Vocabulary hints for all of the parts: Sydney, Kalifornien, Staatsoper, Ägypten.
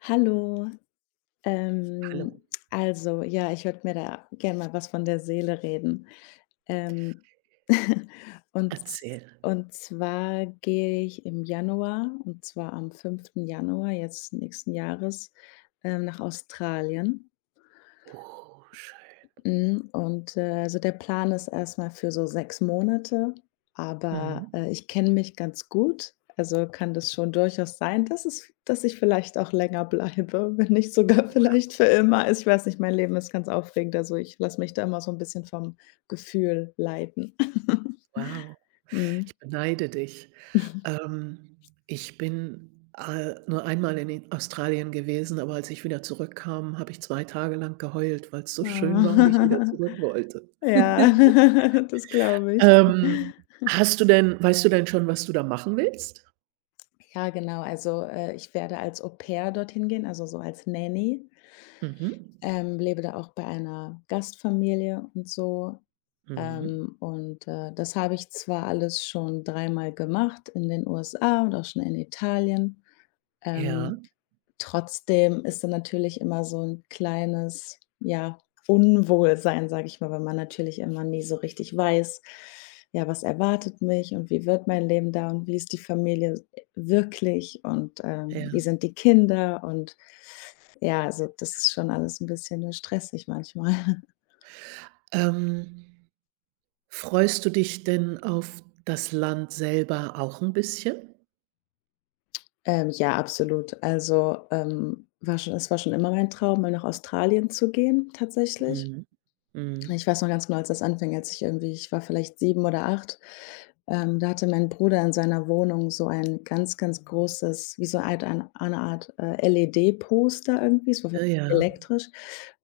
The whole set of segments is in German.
Hallo. Hallo, Ähm, ja, ich würde mir da gerne mal was von der Seele reden. Ähm, und, erzähl. und zwar gehe ich im Januar, und zwar am fünften Januar jetzt nächsten Jahres, nach Australien. Oh, schön. Mhm, und, also, der Plan ist erstmal für so 6 Monate, aber, Mhm. Ich kenne mich ganz gut, also, kann das schon durchaus sein, dass es dass ich vielleicht auch länger bleibe, wenn nicht sogar Wow, vielleicht für immer. Ich weiß nicht, mein Leben ist ganz aufregend, also, ich lasse mich da immer so ein bisschen vom Gefühl leiten. wow. Mhm. Ich beneide dich. Ähm, ich bin, nur einmal in i Australien gewesen, aber als ich wieder zurückkam, habe ich 2 Tage lang geheult, weil es so schön war und ich wieder zurück wollte. Ja, das glaube ich. Ähm, hast du denn weißt du denn schon, was du da machen willst? Ja, genau, also, ich werde als Au pair dorthin gehen, also, so als Nanny. Mhm. Lebe da auch bei einer Gastfamilie und so. Mhm. Und, das habe ich zwar alles schon dreimal gemacht in den USA und auch schon in Italien. Ja, Ähm, Trotzdem ist da natürlich immer so ein kleines, ja, Unwohlsein, sage ich mal, weil man natürlich immer nie so richtig weiß: „Ja, was erwartet mich und wie wird mein Leben da und wie ist die Familie wirklich und, ja. wie sind die Kinder?“ Und ja, also das ist schon alles ein bisschen, stressig manchmal. Ähm, freust du dich denn auf das Land selber auch ein bisschen? Ja, absolut. Also, war schon es war schon immer mein Traum, mal nach Australien zu gehen tatsächlich. Mhm. Ich Mhm. weiß noch ganz genau, als das anfing, als ich ich war vielleicht 7 oder 8. Da hatte mein Bruder in seiner Wohnung so ein ganz, ganz großes, wie so Art eine Art, LED-Poster irgendwie, es war auf jeden Ah ja, Fall elektrisch,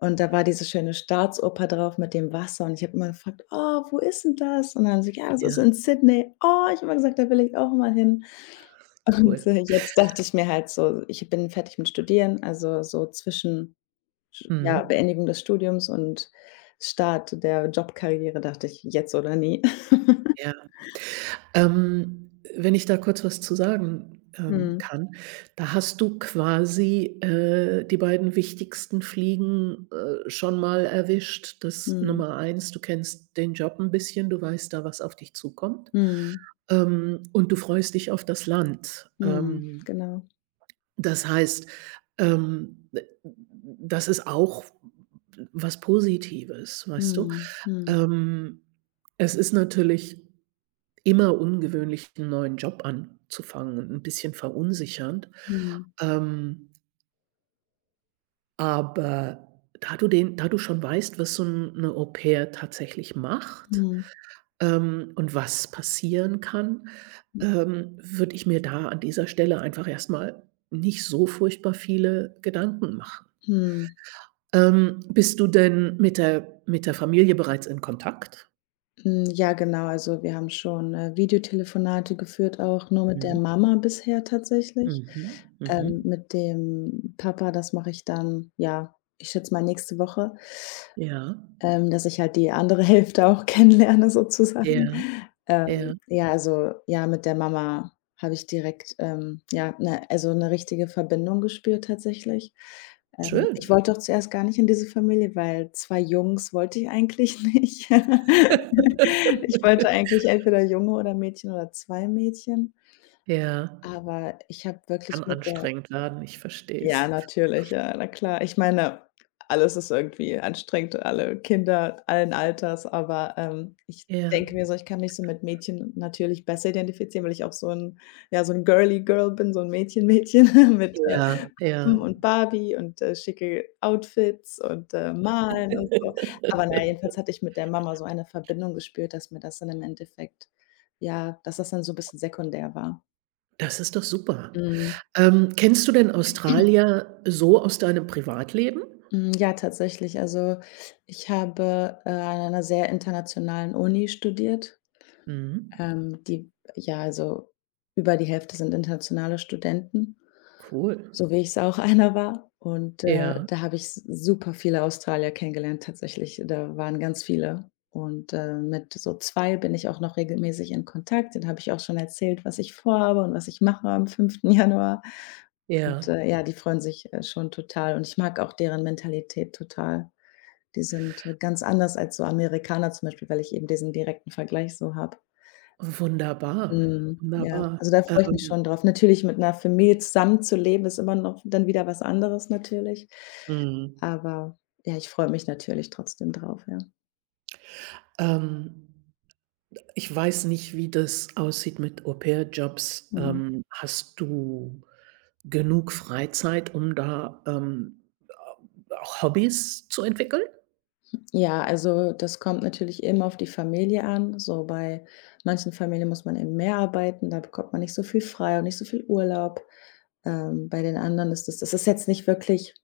und da war diese schöne Staatsoper drauf mit dem Wasser, und ich habe immer gefragt: „Oh, wo ist denn das?“ Und dann haben sie gesagt: „Ja, das ist ja, in Sydney.“ Oh, ich habe immer gesagt: „Da will ich auch mal hin.“ Und, cool. Jetzt dachte ich mir halt so, ich bin fertig mit Studieren, also so zwischen Sch ja, Mhm. Beendigung des Studiums und Start der Jobkarriere dachte ich: „Jetzt oder nie.“ Ja. Ähm, wenn ich da kurz was zu sagen, Mhm. kann, da hast du quasi, die beiden wichtigsten Fliegen, schon mal erwischt. Das Mhm. Nummer eins, du kennst den Job ein bisschen, du weißt da, was auf dich zukommt, Mhm. Und du freust dich auf das Land. Mhm. Ähm, Genau. das heißt, d das ist auch was Positives, weißt du? Mhm. Mhm. Ähm, es ist natürlich immer ungewöhnlich, einen neuen Job anzufangen und ein bisschen verunsichernd. Mhm. Ähm, aber da du schon weißt, was so 'n 'ne Au-pair tatsächlich macht, Mhm. Und was passieren kann, würde ich mir da an dieser Stelle einfach erstmal nicht so furchtbar viele Gedanken machen. Mhm. Bist du denn mit der Familie bereits in Kontakt? Hm, ja, genau. Also, wir haben schon, Videotelefonate geführt, auch nur mit der Mhm. Mama bisher tatsächlich. Mhm. Mhm. Mit dem Papa, das mache ich dann, ja, ich schätze mal nächste Woche. Ja. Dass ich halt die andere Hälfte auch kennenlerne sozusagen. Ja. Ja. Ja, mit der Mama habe ich direkt, ja, eine richtige Verbindung gespürt tatsächlich. Ich Schön. wollte auch zuerst gar nicht in diese Familie, weil 2 Jungs wollte ich eigentlich nicht. Ich wollte eigentlich entweder Junge oder Mädchen oder 2 Mädchen, Ja. aber ich habe wirklich Kann mit der anstrengend werden, ich verstehe ja, es. natürlich, ja, na klar. Ich meine, alles ist irgendwie anstrengend, alle Kinder allen Alters, aber, ich Ja. denke mir so, ich kann mich so mit Mädchen natürlich besser identifizieren, weil ich auch so ein ja, so ein girly Girl bin, so ein Mädchen-Mädchen mit, Ja, ja. Puppen und Barbie und, schicke Outfits und, Malen und so. Aber na ja, jedenfalls hatte ich mit der Mama so eine Verbindung gespürt, dass mir das dann im Endeffekt ja, dass das dann so ein bisschen sekundär war. Das ist doch super. Mhm. Kennst du denn Australier so aus deinem Privatleben? Hm, ja, tatsächlich. Also, ich habe, an einer sehr internationalen Uni studiert. Mhm. Die Ja, also über die Hälfte sind internationale Studenten. Cool. So wie ich es auch einer war. Und, Ja, da habe ich s super viele Australier kennengelernt tatsächlich. Da waren ganz viele. Und, mit so 2 bin ich auch noch regelmäßig in Kontakt. Den habe ich auch schon erzählt, was ich vorhabe und was ich mache am fünften Januar. Und, ja. Ja, die freuen sich, schon total, und ich mag auch deren Mentalität total. Die sind ganz anders als so Amerikaner zum Beispiel, weil ich eben diesen direkten Vergleich so habe. Wunderbar, Mhm, ja, wunderbar. also da freue ich mich Ähm, schon drauf. Natürlich mit 'ner Familie zusammenzuleben, ist immer noch dann wieder was anderes natürlich. mhm. Aber ja, ich freue mich natürlich trotzdem drauf, ja. Ähm, ich weiß nicht, wie das aussieht mit Au-pair-Jobs. Mhm. Hast du genug Freizeit, um da, auch Hobbys zu entwickeln? Ja, also das kommt natürlich immer auf die Familie an. So bei manchen Familien muss man eben mehr arbeiten, da bekommt man nicht so viel frei und nicht so viel Urlaub. Bei den anderen ist das ist jetzt nicht wirklich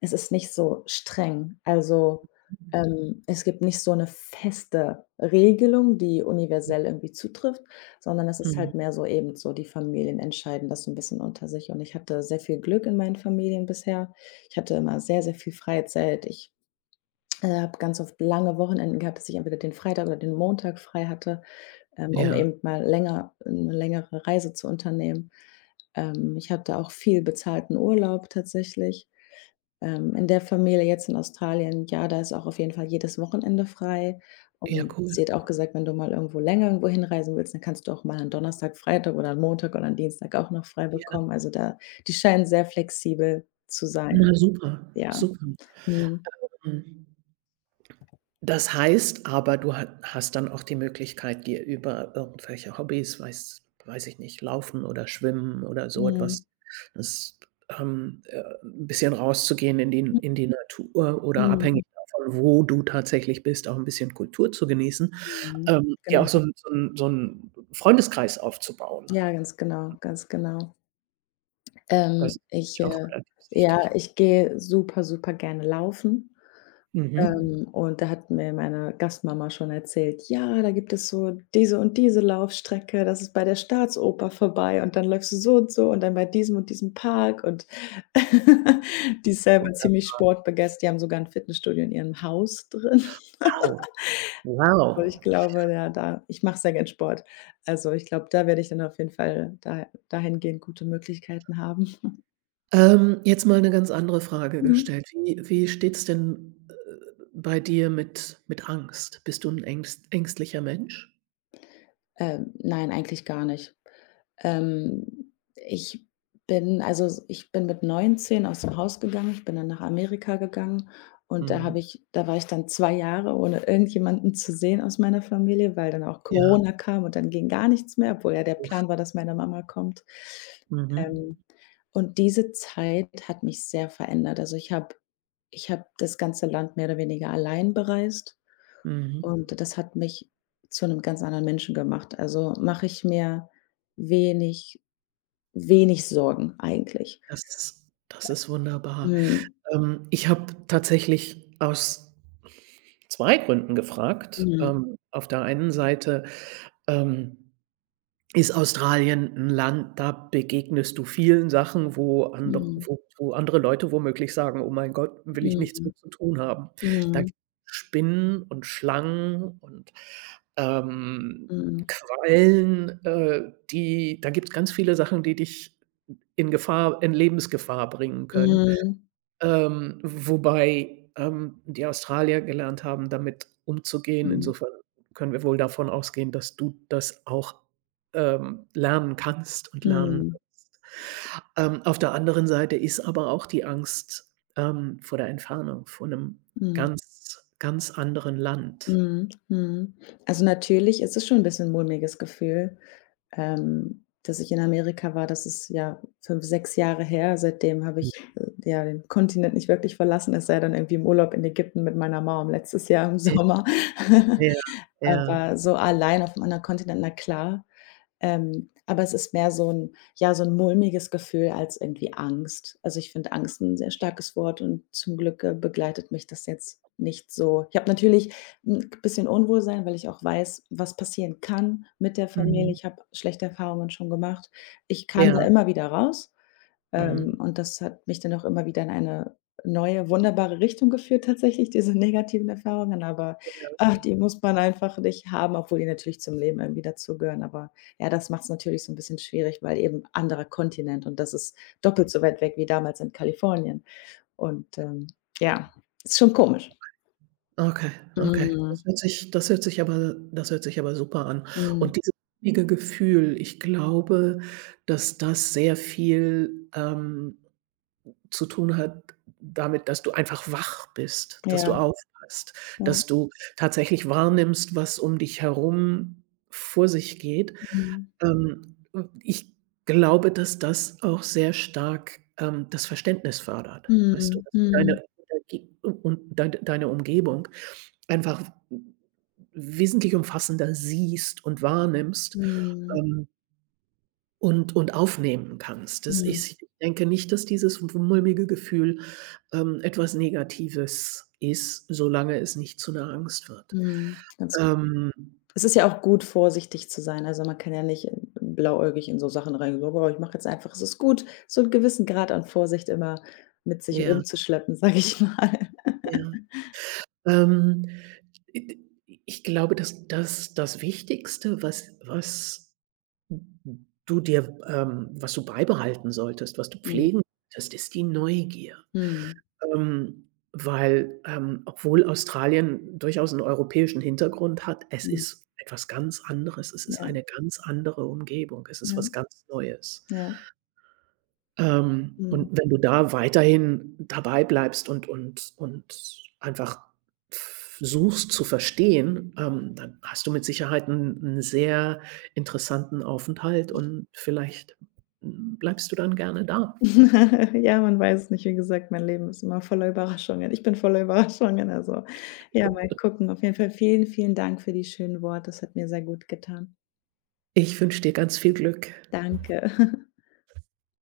es ist nicht so streng. Also, es gibt nicht so eine feste Regelung, die universell irgendwie zutrifft, sondern es ist Mhm. halt mehr so eben so, die Familien entscheiden das so 'n bisschen unter sich. Und ich hatte sehr viel Glück in meinen Familien bisher. Ich hatte immer sehr, sehr viel freie Zeit. Ich, habe ganz oft lange Wochenenden gehabt, dass ich entweder den Freitag oder den Montag frei hatte, um Ja, eben mal länger 'ne längere Reise zu unternehmen. Ich hatte auch viel bezahlten Urlaub tatsächlich. In der Familie jetzt in Australien, ja, da ist auch auf jeden Fall jedes Wochenende frei. ja, Und cool. sie hat auch gesagt, wenn du mal irgendwo länger irgendwo hinreisen willst, dann kannst du auch mal an Donnerstag, Freitag oder an Montag oder an Dienstag auch noch frei Ja, bekommen. Also da die scheinen sehr flexibel zu sein. na super, Ja. super. Mhm. Mhm. Das heißt aber, du ha hast dann auch die Möglichkeit, dir über irgendwelche Hobbys, weiß ich nicht, Laufen oder Schwimmen oder so Mhm. etwas, das, 'n bisschen rauszugehen in die Natur oder Mhm. abhängig davon, wo du tatsächlich bist, auch ein bisschen Kultur zu genießen, Mhm. Dir Genau. auch so einen so 'n Freundeskreis aufzubauen. Ja, ganz genau, ganz genau. Das Ähm, ist ich, natürlich auch äh relativ ja, wichtig. ich gehe super, super gerne laufen. Mhm. Und da hat mir meine Gastmama schon erzählt: „Ja, da gibt es so diese und diese Laufstrecke, das ist bei der Staatsoper vorbei und dann läufst du so und so und dann bei diesem und diesem Park“, und die ist selber ziemlich sportbegeistert. Die haben sogar ein Fitnessstudio in ihrem Haus drin. Wow. So, ich Wow. glaube, ja, da ich mache sehr gern Sport. Also, ich glaube, da werde ich dann auf jeden Fall da dahingehend gute Möglichkeiten haben. Jetzt mal eine ganz andere Frage Mhm. gestellt. Wie steht's denn, bei dir mit Angst? Bist du ein ängstlicher Mensch? Nein, eigentlich gar nicht. Ähm, ich ich bin mit 19 aus dem Haus gegangen. Ich bin dann nach Amerika gegangen, und Mhm. Da war ich dann 2 Jahre, ohne irgendjemanden zu sehen aus meiner Familie, weil dann auch Ja, Corona kam und dann ging gar nichts mehr, obwohl ja der Plan uff. war, dass meine Mama kommt. Mhm. Ähm, und diese Zeit hat mich sehr verändert. Also, ich habe das ganze Land mehr oder weniger allein bereist, Mhm. und das hat mich zu einem ganz anderen Menschen gemacht. Also, mache ich mir wenig wenig Sorgen eigentlich. Das das ist wunderbar. Mhm. Ich habe tatsächlich aus 2 Gründen gefragt. Mhm. Auf der einen Seite, ähm, ist Australien ein Land, da begegnest du vielen Sachen, Mhm. Wo andere Leute womöglich sagen: „Oh mein Gott, will ich nichts Mhm. mit zu tun haben.“ Da gibt Mhm. es Spinnen und Schlangen und, ähm, Mhm. Quallen, die da gibt es ganz viele Sachen, die dich in Lebensgefahr bringen können. Mhm. Wobei, die Australier gelernt haben, damit umzugehen. Mhm. Insofern können wir wohl davon ausgehen, dass du das auch, lernen kannst und lernen Mhm. wirst. Auf der anderen Seite ist aber auch die Angst, vor der Entfernung, vor einem Mhm. ganz, ganz anderen Land. Mhm. Mhm. Also, natürlich ist es schon ein bisschen ein mulmiges Gefühl, dass ich in Amerika war. Das ist ja 5, 6 Jahre her. Seitdem habe Mhm. ich, ja, den Kontinent nicht wirklich verlassen, es sei dann irgendwie im Urlaub in Ägypten mit meiner Mom letztes Jahr im Sommer. Ja, ja. Aber so allein auf'm anderen Kontinent, na klar. Aber es ist mehr so ein ja, so ein mulmiges Gefühl als irgendwie Angst. Also, ich finde Angst ein sehr starkes Wort, und zum Glück, begleitet mich das jetzt nicht so. Ich habe natürlich ein bisschen Unwohlsein, weil ich auch weiß, was passieren kann mit der Familie. Mhm. Ich habe schlechte Erfahrungen schon gemacht. Ich kam da Ja, immer wieder raus. Mhm. Und das hat mich dann auch immer wieder in eine neue, wunderbare Richtung geführt tatsächlich, diese negativen Erfahrungen, aber, ach, die muss man einfach nicht haben, obwohl die natürlich zum Leben irgendwie dazugehören. Aber ja, das macht es natürlich so ein bisschen schwierig, weil eben anderer Kontinent und das ist doppelt so weit weg wie damals in Kalifornien. Und, ja, ist schon komisch. Okay, okay. Mhm. Das hört sich aber super an. Mhm. Und dieses innige Gefühl, ich glaube, dass das sehr viel, zu tun hat damit, dass du einfach wach bist, dass du Ja, aufpasst, ja. dass du tatsächlich wahrnimmst, was um dich herum vor sich geht. Mhm. Ähm, ich glaube, dass das auch sehr stark, das Verständnis fördert, weißt du, Mhm. dass du Mhm. deine und dein deine Umgebung einfach wesentlich umfassender siehst und wahrnimmst, Mhm. ähm aufnehmen kannst. Das Mhm. ist ich denke nicht, dass dieses w mulmige Gefühl, etwas Negatives ist, solange es nicht zu einer Angst wird. Mhm. Ganz Ähm, es ist ja auch gut, vorsichtig zu sein. Also, man kann ja nicht blauäugig in so Sachen reingehen: „Oh, ich mache jetzt einfach, es ist gut“, so einen gewissen Grad an Vorsicht immer mit sich ja, rumzuschleppen, sage ich mal. ja. Ähm, i ich glaube, dass das das Wichtigste, was was du dir was du beibehalten solltest, was du Mhm. pflegen solltest, ist die Neugier. Mhm. Ähm, weil, obwohl Australien durchaus 'n europäischen Hintergrund hat, es Mhm. ist etwas ganz anderes. Es ist Ja, eine ganz andere Umgebung. Es ist ja, was ganz Neues. ja. Mhm. Und wenn du da weiterhin dabei bleibst und einfach suchst zu verstehen, dann hast du mit Sicherheit 'n 'n sehr interessanten Aufenthalt und vielleicht, hm, bleibst du dann gerne da. Ja, man weiß es nicht. Wie gesagt, mein Leben ist immer voller Überraschungen. Ich bin voller Überraschungen, also, ja, mal gucken. Auf jeden Fall vielen, vielen Dank für die schönen Worte. Das hat mir sehr gut getan. Ich wünsche dir ganz viel Glück. Danke.